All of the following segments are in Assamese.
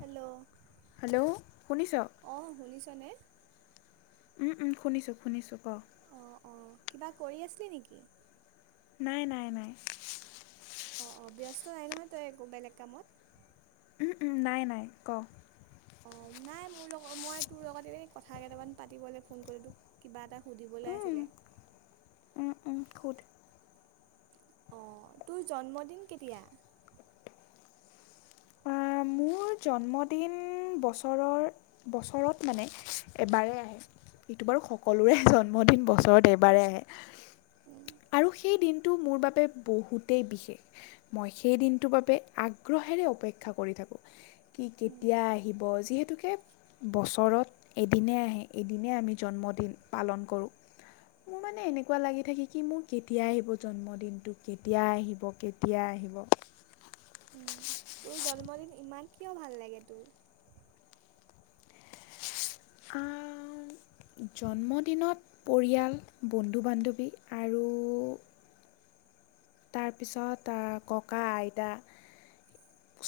হেল্ল' হেল্ল' শুনিছ। অঁ শুনিছনে উম -উম শুনিছো শুনিছো ক' অঁ অঁ কিবা কৰি আছিলি নেকি? নাই নাই অ' অ'ব্যস্ত নাই নহয় তই একো বেলেগ কামত নাই নাই ক ' অ 'নাই মোৰ লগত মই তোৰ লগত এ কথা কেইটামান পাতিবলৈ ফোন কৰিলো তোক কিবা এটা। সুধিবলৈ আছিলে। সুধ অ' তোৰ জন্মদিন কেতিয়া? আহ, মোৰ জন্মদিন বছৰৰ বছৰত মানে এবাৰ আহে এইটো বাৰু সকলোৰে জন্মদিন বছৰত এবাৰ আহে। উম, আৰু সেই দিনটো টো মোৰ বাবে বহুতেই বিশেষ মই সেই দিনটোৰ বাবে আগ্ৰহেৰে অপেক্ষা কৰি থাকোঁ। কি উম, কেতিয়া আহিব যিহেতুকে বছৰত এদিনে আহে এদিনে আমি জন্মদিন পালন কৰোঁ মোৰ মানে এনেকুৱা লাগি থাকে কি মোৰ কেতিয়া আহিব জন্মদিনটো কেতিয়া আহিব কেতিয়া আহিব। উ তোৰ জন্মদিন ইমান কিয় ভাল লাগে তোৰ। জন্মদিনত পৰিয়াল বন্ধু বান্ধৱী আৰু তাৰপিছত ককা আইতা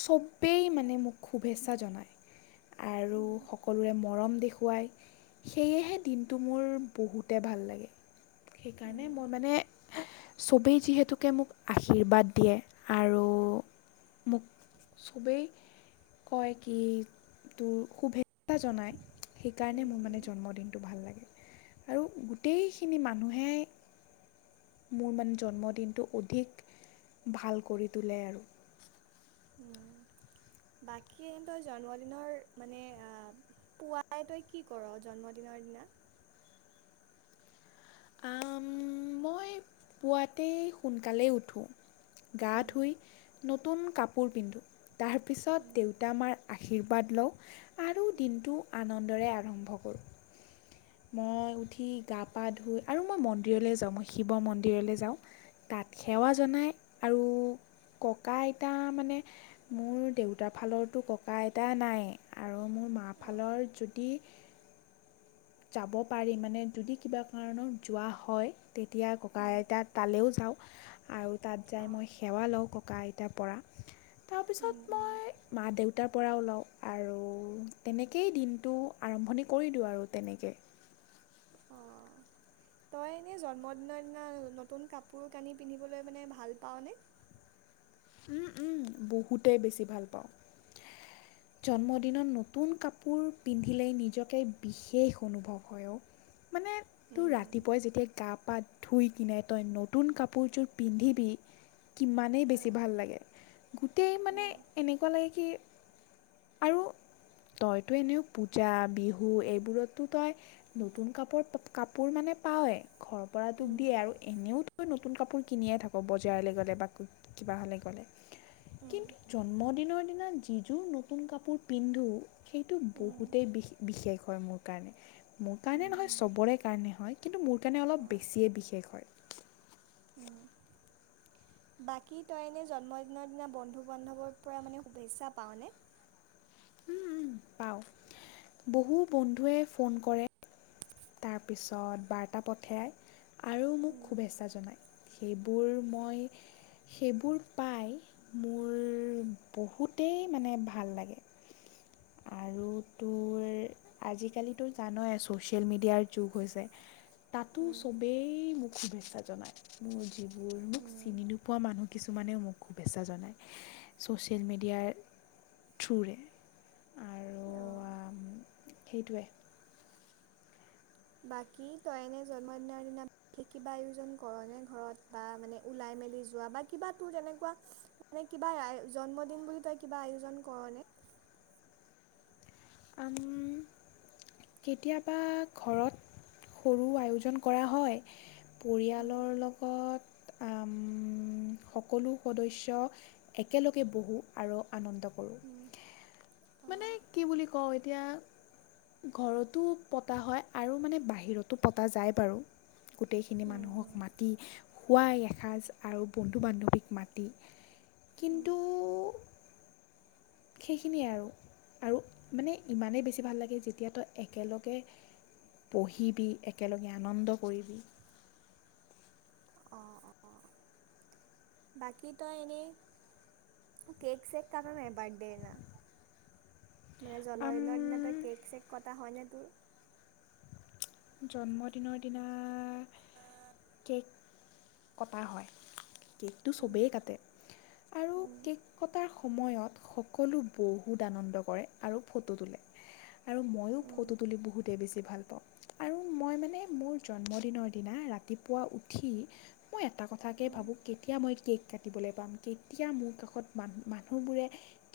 চবেই মানে মোক শুভেচ্ছা জনায় আৰু উম, সকলোৰে মৰম দেখুৱায় সেয়েহে দিনটো মোৰ বহুতে ভাল লাগে। সেইকাৰণে উম, মই মানে। সবেই যিহেতু। তোকে মোক আশীৰ্বাদ দিয়ে আৰু মোক চবেই কয় কি তোৰ শুভেচ্ছা জনায়। সেইকাৰণে উম, মোৰ উম, মানে জন্মদিনটো ভাল লাগে। আৰু গোটেইখিনি মানুহে। মোৰ মানে জন্মদিনটো অধিক ভাল কৰি তোলে আৰু। উ বাকী তই জন্মদিনৰ মানে আহ পুৱাই তই কি কৰ জন্মদিনৰ দিনা। মই পুৱাতেই সোনকালেই উঠোঁ। গা উম, ধুই। নতুন কাপোৰ পিন্ধোঁ। তাৰপিছত উম, দেউতা আমাৰ। আশীৰ্বাদ লওঁ। আৰু দিনটো আনন্দ। দৰে আৰম্ভ কৰোঁ। মই উঠি গা পা ধুই আৰু মই মন্দিৰলৈ যাওঁ। মই শিৱ মন্দিৰলৈ যাওঁ তাত সেৱা অঁ জনাই আৰু ককা আইতা মানে মোৰ দেউতাৰ ফালৰৰতো ককা আইতা নাই আৰু মোৰ মাৰ অঁ ফালৰ যদি যাব পাৰি মানে যদি কিবা কাৰণত যোৱা হয়। তেতিয়া ককা উম। আইতাত তালৈও যাওঁ। আৰু তাত যাই অ' মই সেৱা লও ককাইত তেতিয়াৰ পৰা তাৰপিছত উম, উম, মই মা-দেউতাৰ পৰাও লও আৰু তেনেকেই দিনটো আৰম্ভণি কৰি দিও আৰু তেনেকে অ' তই এনে জন্মদিনৰ দিনা নতুন কাপোৰ-কানি পিন্ধিবলৈ মানে ভাল পাওনে? উম-উম বহুতেই বেছি ভাল পাও। জন্মদিনত নতুন কাপোৰ পিন্ধিলেই নিজকে বিশেষ অনুভৱ হয়। মানে তো উম, ৰাতিপুৱাই যেতিয়া গা-পা ধুই কিনে তই নতুন কাপোৰ যোৰ পিন্ধিবি কিমানেই বেছি অ', ভাল লাগে, গোটেই মানে অ', এনেকুৱা লাগে কি আৰু তইতো এনেও পূজা বিহু এইবোৰতো তই নতুন কাপোৰ কাপোৰ মানে পাৱয়ে, ঘৰৰ পৰাটোক দিয়ে উম, আৰু এনেও তই নতুন কাপোৰ কিনিয়ে থাক বজাৰলৈ গ'লে বা কিবা হ'লে গ'লে কিন্তু উম, জন্মদিনৰ জন্মদিনৰ দিনা যিজোৰ নতু নতুন কাপোৰ পিন্ধো সেইটো উম, বহুতেই বি বিশেষ। হয় মোৰ কাৰণে। মোৰ উম, কাৰণে নহয় উম, চবৰে কাৰণে হয়। [inaudible] সেইকাৰণে অলপ অ', বেছিয়ে বিশেষ হয়। বাকী তই এনে জন্মদিনৰ দিনা বন্ধু-বান্ধৱৰ পৰা মানে শুভেচ্ছা পাও নে? পাও বহু বন্ধুৱে ফোন কৰে। তাৰপিছত বাৰ্তা পঠাই আৰু মোক উম, শুভেচ্ছা জনায় সেই বোৰ মই সেইবোৰ পাই মোৰ বহুতেই মানে ভাল লাগে। আৰু তোৰ আজিকালিতো জানায় ছ'চিয়েল মিডিয়াৰ যুগ হৈছে তাতো উম, চবেই মোক শুভেচ্ছা জনায় মোৰ। মোৰ মোক উম, চিনি নোপোৱা মানুহ। কিছুমানেও মোক শুভেচ্ছা জনায় ছ'চিয়েল মিডিয়াৰ থ্ৰুৰে। আৰু [inaudible] সেইটোৱে। বাকী তইনে জন্মদিনৰ দিনা বিশেষ কিবা আয়োজন কৰ ন ঘৰত বা মানে ওলাই মেলি যোৱা বা কিবা তেনেকুৱ মানে কিবা জন্মদিন বুলি তই কিবা আয়োজন কৰ ন কেতিয়াবা ঘৰত সৰু আয়োজন কৰা হয়, অঁ পৰিয়ালৰ লগত সকলো সদস্য একেলগে বহো আৰু আনন্দ মানে কি বুলি এতিয়া ঘৰতো পতা হয় আৰু মানে বাহিৰতো পতা যায় বাৰু গোটেইখিনি মানুহক মাতি খোৱাই এসাঁজ আৰু বন্ধু-বান্ধৱীক মাতি কিন্তু। সেইখিনিয়ে আৰু আৰু মানে ইমানেই বেছি ভাল লাগে যেতিয়া তই একেলগে বহিবি একেলগে আনন্দ কৰিবি। অ', অ' বাকি তই এনে কেক চেক কাট নে বাৰ্থ মানে আম জন্মদিনৰ দিনা তই কেক চেক কটা হয়নে? [unintelligible] জন্মদিনৰ দিনা কেক কটা হয়। কেকটো চবেই কাটে আৰু কেক কটাৰ সময়ত সকলো বহুত আনন্দ কৰে আৰু ফটো তোলে। আৰু ময়ো ফটো তুলি বহুতেই বেছি ভাল [unintelligible] আৰু মই মানে মোৰ জন্মদিনৰ দিনা ৰাতিপুৱা উঠি মই এটা কথাকে ভাবোঁ কেতিয়া মই কেক কাটিবলৈ পাম কেতিয়া মোৰ কাষত মান মানুহবোৰে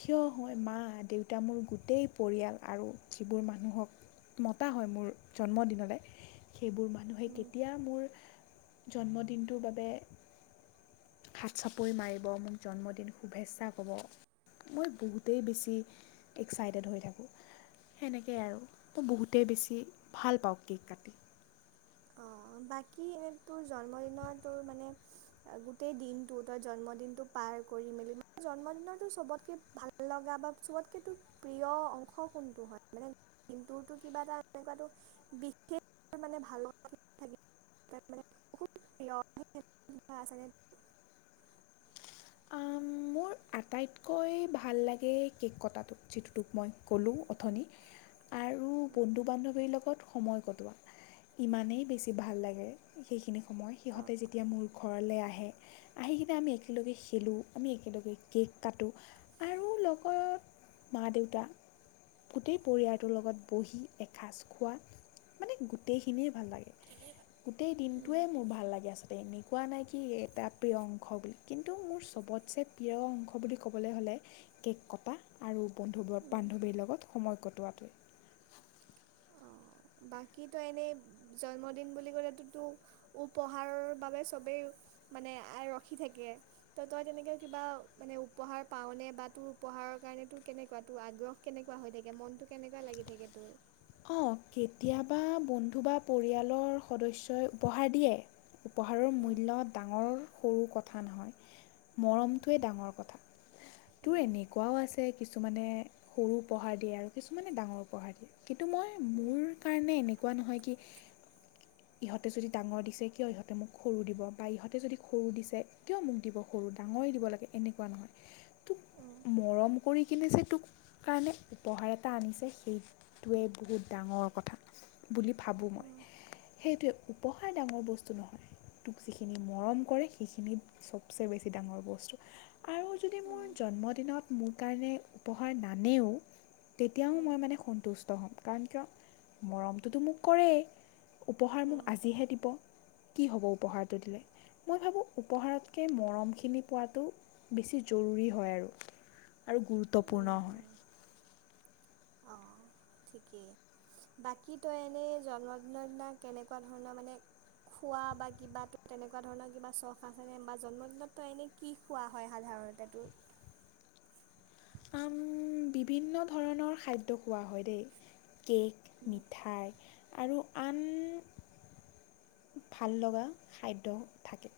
থিয় হয় মা দেউতা মোৰ গোটেই পৰিয়াল আৰু যিবোৰ মানুহক মতা হয় মোৰ জন্মদিনলে। সেইবোৰ মানুহে কেতিয়া মোৰ জন্মদিনটোৰ বাবে হাত চাপৰি মাৰিব মোক জন্মদিন শুভেচ্ছা ক'ব মই বহুতেই বেছি এক্সাইটেড হৈ থাকোঁ সেনেকেই আৰু মই বহুতেই বেছি। ভাল পাওঁ কেক কাটি। অ' বাকী এনে তোৰ জন্মদিনৰ তোৰ মানে গোটেই দিনটো তই জন্মদিনটো পাৰ কৰি মেলি মানে জন্মদিনৰতো চবতকে ভাল লগা বা চবতকে তোৰ প্ৰিয় অংশ কোনটো হয় মানে দটোো কিবা এটা এনেকুৱ বিশষ মানে ভাল। [unintelligible] মোৰ আটাইতকৈ ভাল লাগে কেক কটাটো যিটোটোক মই ক'লোঁ অথনি আৰু বন্ধু বান্ধৱীৰ লগত সময় কটোৱা ইমানেই বেছি ভাল লাগে সেইখিনি। সময় সিহঁতে যেতিয়া মোৰ ঘৰলৈ আহে, আহি কিনে আমি একেলগে খেলোঁ আমি একেলগে কেক কাটো আৰু লগত মা দেউতা গোটেই পৰিয়ালটোৰ লগত বহি এসাঁজ খোৱা মানে গোটেইখিনিয়ে। ভাল লাগে গোটেই দিনটোৱেই মোৰ ভাল লাগে আচলতে এ কোৱা নাই কি এটা প্ৰিয় অংশ বুলি কিন্তু মোৰ চবতছে প্ৰিয় অংশ অংশ বুলি ক'বলৈ হ'লে কেক কটা আৰু। বন্ধু বান্ধৱীৰ লগত সময় কট কটোৱাটো। বাকী তই এনেই জন্মদিন বুলি কলেতো ত উপহাৰৰ বাবে চবেই মানে ৰখি থাকে ত তই তেনেকে কিবা মানে উপহাৰ পাওনে বা তোৰ উপহাৰৰ কাৰণে তোৰ কেনেকুৱা তোৰ আগ্ৰহ কেনেকুৱা হৈ থাকে মনতটো কেনেকুৱা লাগি থাকে তোৰ। অ' কেতিয়াবা বন্ধু বা পৰিয়ালৰ সদস্যই উপহাৰ দিয়ে। উপহাৰৰ উম, মূল্য ডাঙৰ। সৰু কথা নহয়। উম, মৰমটোৱে ডাঙৰ কথা তোৰ উম, এনেকুৱাও আছে। কিছুমানে সৰু উপহাৰ দিয়ে আৰু কিছুমানে ডাঙৰ উপহাৰ দিয়ে। কিন্তু মই মোৰ কাৰণে এনেকুৱা নহয় কি ইহঁতে যদি ডাঙৰ দিছে কিয় ইহঁতে মোক সৰু দিব বা ইহঁতে যদি সৰু দিছে কিয় মোক দিব সৰু ডাঙৰেই দিব লাগে এনেকুৱা নহয়। উম, মৰম কৰি। কিনে যে তোক কাৰণে উপহাৰ এটা আনিছে সেই। টোৱে বহুত ডাঙৰ কথা। বুলি ভাবোঁ মই উম, সেইটোৱে। উপহাৰ ডাঙৰ বস্তু নহয় তোক যিখিনি মৰম কৰে সেইখিনি চবচে বেছি ডাঙৰ বস্তু আৰু যদি উম, মোৰ উম, জন্মদিনত মোৰ কাৰণে উপহাৰ নানেও তেতিয়াও উম, মই মানে সন্তুষ্ট। হ'ম কাৰণ কিয় মৰমটোতো মোক কৰেই উপহাৰ মোক উম, আজিহে দিব। কি হ'ব উপহাৰটো দিলে মই ভাবোঁ উপহাৰতকৈ মৰমখিনি পোৱাটো বেছি জৰুৰী হয় আৰু আৰু গুৰুত্বপূৰ্ণ উম, হয়। উম, অ ঠিকেই বাকী তই এনেই জন্মদিনৰ দিনা কেনেকুৱা ধৰণৰ মানে খোৱা বা কিবা তেনেকুৱা ধৰণৰ কিবা চখ আছেনে বা জন্মদিনত তই এনে কি খোৱা হয় সাধাৰণতে তোৰ বিভিন্ন ধৰণৰ খাদ্য খোৱা হয় দেই। কেক মিঠাই আৰু আন ভাল লগা খাদ্য থাকে।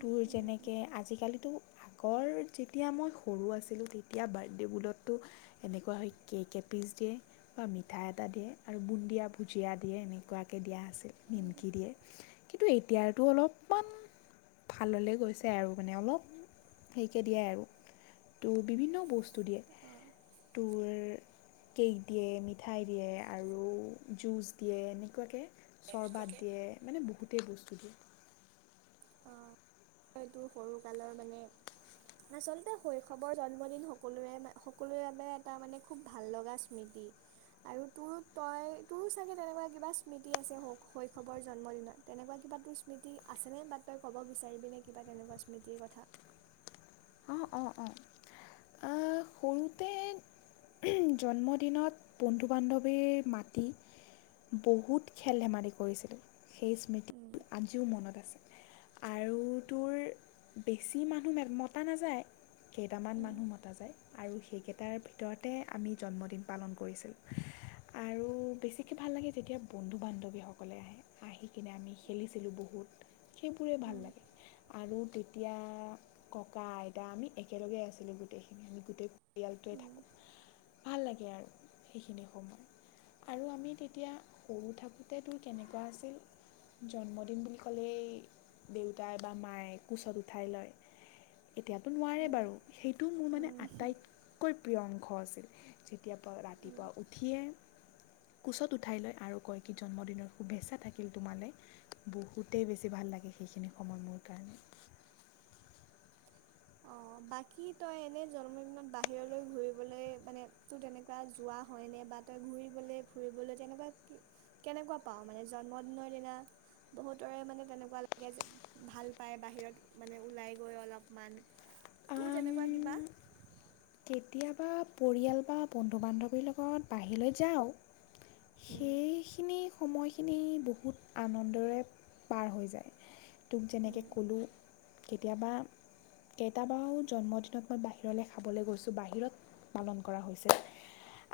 তোৰ যেনেকে আজিকালিতো আ কৰ যেতিয়া মই সৰু আছিলোঁ তেতিয়া বাৰ্থডে' বুলততো এনেকুৱা হয় কেক এপিচ দিয়ে বা মিঠা এটা দিয়ে আৰু বুন্দিয়া ভুজিয়া দিয়ে এনেকুৱাকৈ দিয়া আছিল নিমকি দিয়ে। কিন্তু এতিয়তো অলপমান ভাললে গৈছে আৰু মানে অলপ হেৰিকে দিয়ে আৰু ত' বিভিন্ন বস্তু ষ্টু দিয়ে টুৰ। কেক দিয়ে মিঠাই দিয়ে আৰু জুচ দিয়ে এনেকুৱাকৈ চৰ্বাত দিয়ে। বহুতেই বস্তুটোিয় অ এই তোৰ সৰু কালৰ মানে আচলতে শৈশৱৰ জন্মদিন সকলোৰে সকলোৰে বাবে এটা মানে খুব ভাল লগা স্মৃতি আৰু তোৰ তই তোৰ চাগে তেনেকুৱা কিবা স্মৃতি আছে শৈশৱৰ জন্মদিনত তেনেকুৱা কিবা তোৰ স্মৃতি আছেনে বাট তই ক'ব বিচাৰিবিনেে কিবা তেনেকুৱা স্মৃতিৰ কথা। অঁ অঁ! সৰুতে জন্মদিনত বন্ধু বান্ধৱীৰ মাতি বহুত খেল ধেমালি কৰিছিলে সেই স্মৃতি উম আজিও মনত আছে আৰু তোৰ বেছি মানুহ মতা নাযায় কেইটামান উম মানুহ মতা যায়। আৰু সেইকেইটাৰ ভিতৰতে আমি জন্মদিন পালন কৰিছিলোঁ আৰু বেছিকৈ ভাল লাগে যেতিয়া বন্ধু বান্ধৱীসকলে আহে আহি কিনে আমি খেলিছিলোঁ বহুত। সেইবোৰে ভাল উম লাগে আৰু, তেতিয়া ককা আইতা আমি একেলগে আছিলো গোটেইখিনি আমি গোটেই পৰিয়ালটোৱে অঁ থাকোঁ। ভাল লাগে আৰু সেইখিনি সময় আৰু আমি তেতিয়া সৰু থাকোঁতে তোৰ কেনেকুৱা আছিল জন্মদিন বুলি ক'লেই দেউতাই বা মায়ে কোচত উঠাই লয়। এতিয়াতো নোৱাৰে বাৰু সেইটো মোৰ মানে আটাইতকৈ প্ৰিয়ংক আছিল যেতিয়া ৰাতিপুৱা উঠিয়ে কোচত উঠাই লয় আৰু কয় কি জন্মদিনৰ শুভেচ্ছা থাকিল তোমালৈ বহুতেই বেছি ভাল লাগে সেইখিনি সময় মোৰ কাৰণে অঁ বাকী তই এনেই জন্মদিনত বাহিৰলৈ ঘূৰিবলৈ মানে তোৰ তেনেকুৱা যোৱা হয়নে বা তই ঘূৰিবলৈ ফুৰিবলৈ তেনেকুৱা কি কেনেকুৱা পাওঁ মানে, জন্মদিনৰ দিনা বহুতৰে মানে তেনেকুৱা লাগে যে ভাল পায় বাহিৰত মানে ওলাই গৈ অলপমান তোৰ তেনেকুৱা কিবা কেতিয়াবা পৰিয়াল বা বন্ধু বান্ধৱীৰ লগত বাহিৰলৈ যাওঁ। উম, সেইখিনি সময়খিনি বহুত আনন্দৰে পাৰ হৈ যায়। তোক যেনেকৈ উম, ক'লো। কেতিয়াবা কেইটাবাও জন্মদিনত মই বাহিৰলৈ খাবলৈ গৈছোঁ। বাহিৰত পালন কৰা হৈছিল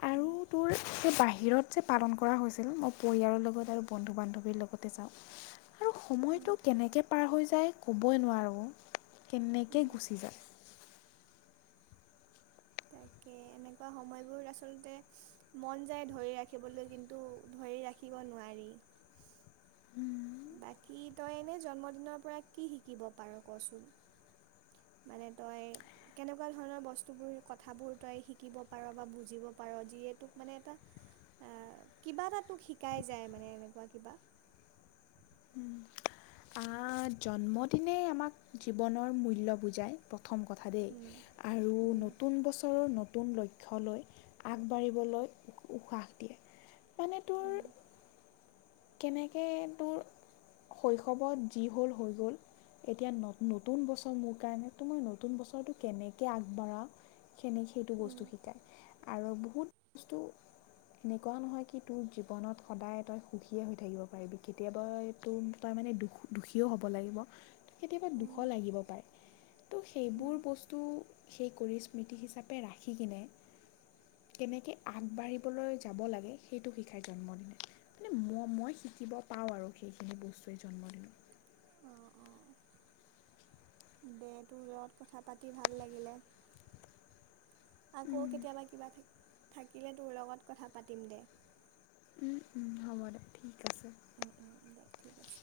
আৰু উম, তোৰ সেই বাহিৰত যে পালন কৰা হৈছিল মই পৰিয়ালৰ লগত আৰু বন্ধু বান্ধৱীৰ লগতে চাওঁ। আৰু উম, সময়টো কেনেকৈ পাৰ হৈ যায়। ক'বই নোৱাৰোঁ কেনেকৈ উম। গুচি যায়। তাকে এনেকুৱা সময়বোৰ আচলতে মন যায় ধৰি ৰাখিবলৈ কিন্তু ধৰি ৰাখিব নোৱাৰি। বাকী তই এনে জন্মদিনৰ পৰা কি শিকিব পাৰ কচোন মানে তই কেনেকুৱা ধৰণৰ বস্তুবোৰ কথাবোৰ তই শিকিব পাৰ বা বুজিব পাৰ যিয়ে তোক মানে এটা আহ কিবা এটা তোক শিকাই যায় মানে এনেকুৱা কিবা। আহ', জন্মদিনে আমাক জীৱনৰ মূল্য বুজায়। প্ৰথম কথা দেই উম আৰু উম নতুন বছৰৰ নতুন লক্ষ্য লৈ আগবাঢ়িবলৈ উশাহ দিয়ে। মানে তোৰ? উম কেনেকৈ তোৰ শৈশৱত যি হ'ল হৈ গ'ল এতিয়া নতুন বছৰ মোৰ কাৰণে তো মই নতুন বছৰটো কেনেকৈ আগবাঢ়া। সেনেক সেইটো উম বস্তু শিকায়। আৰু বহুত বস্তু এনেকুৱা নহয় কি তোৰ জীৱনত সদায় তই সুখীয়ে হৈ থাকিব পাৰিবি কেতিয়াবা তো তাৰ মানে দুখ দুখীও হ'ব লাগিব। কেতিয়াবা দুশ উম লাগিব পাৰে ত', উম সেইবোৰ বস্তু সেই কৰি স্মৃতি হিচাপে ৰাখি কিনে কেনেকে আগবাঢ়িবলৈ যাব লাগে সেইটো শিকায় জন্মদিনে। মানে মই মই শিকিব পাওঁ আৰু সেইখিনি বস্তুৱেই জন্মদিনত। অহ ', - অহ ', দে তোৰ লগত কথা পাতি ভাল লাগিলে। আকৌ কেতিয়াবা কিবা থাকিলে তোৰ লগত কথা পাতিম দে। উম ', - উম ', হ'ব দে। আছে উম উম দে ঠিক আছে।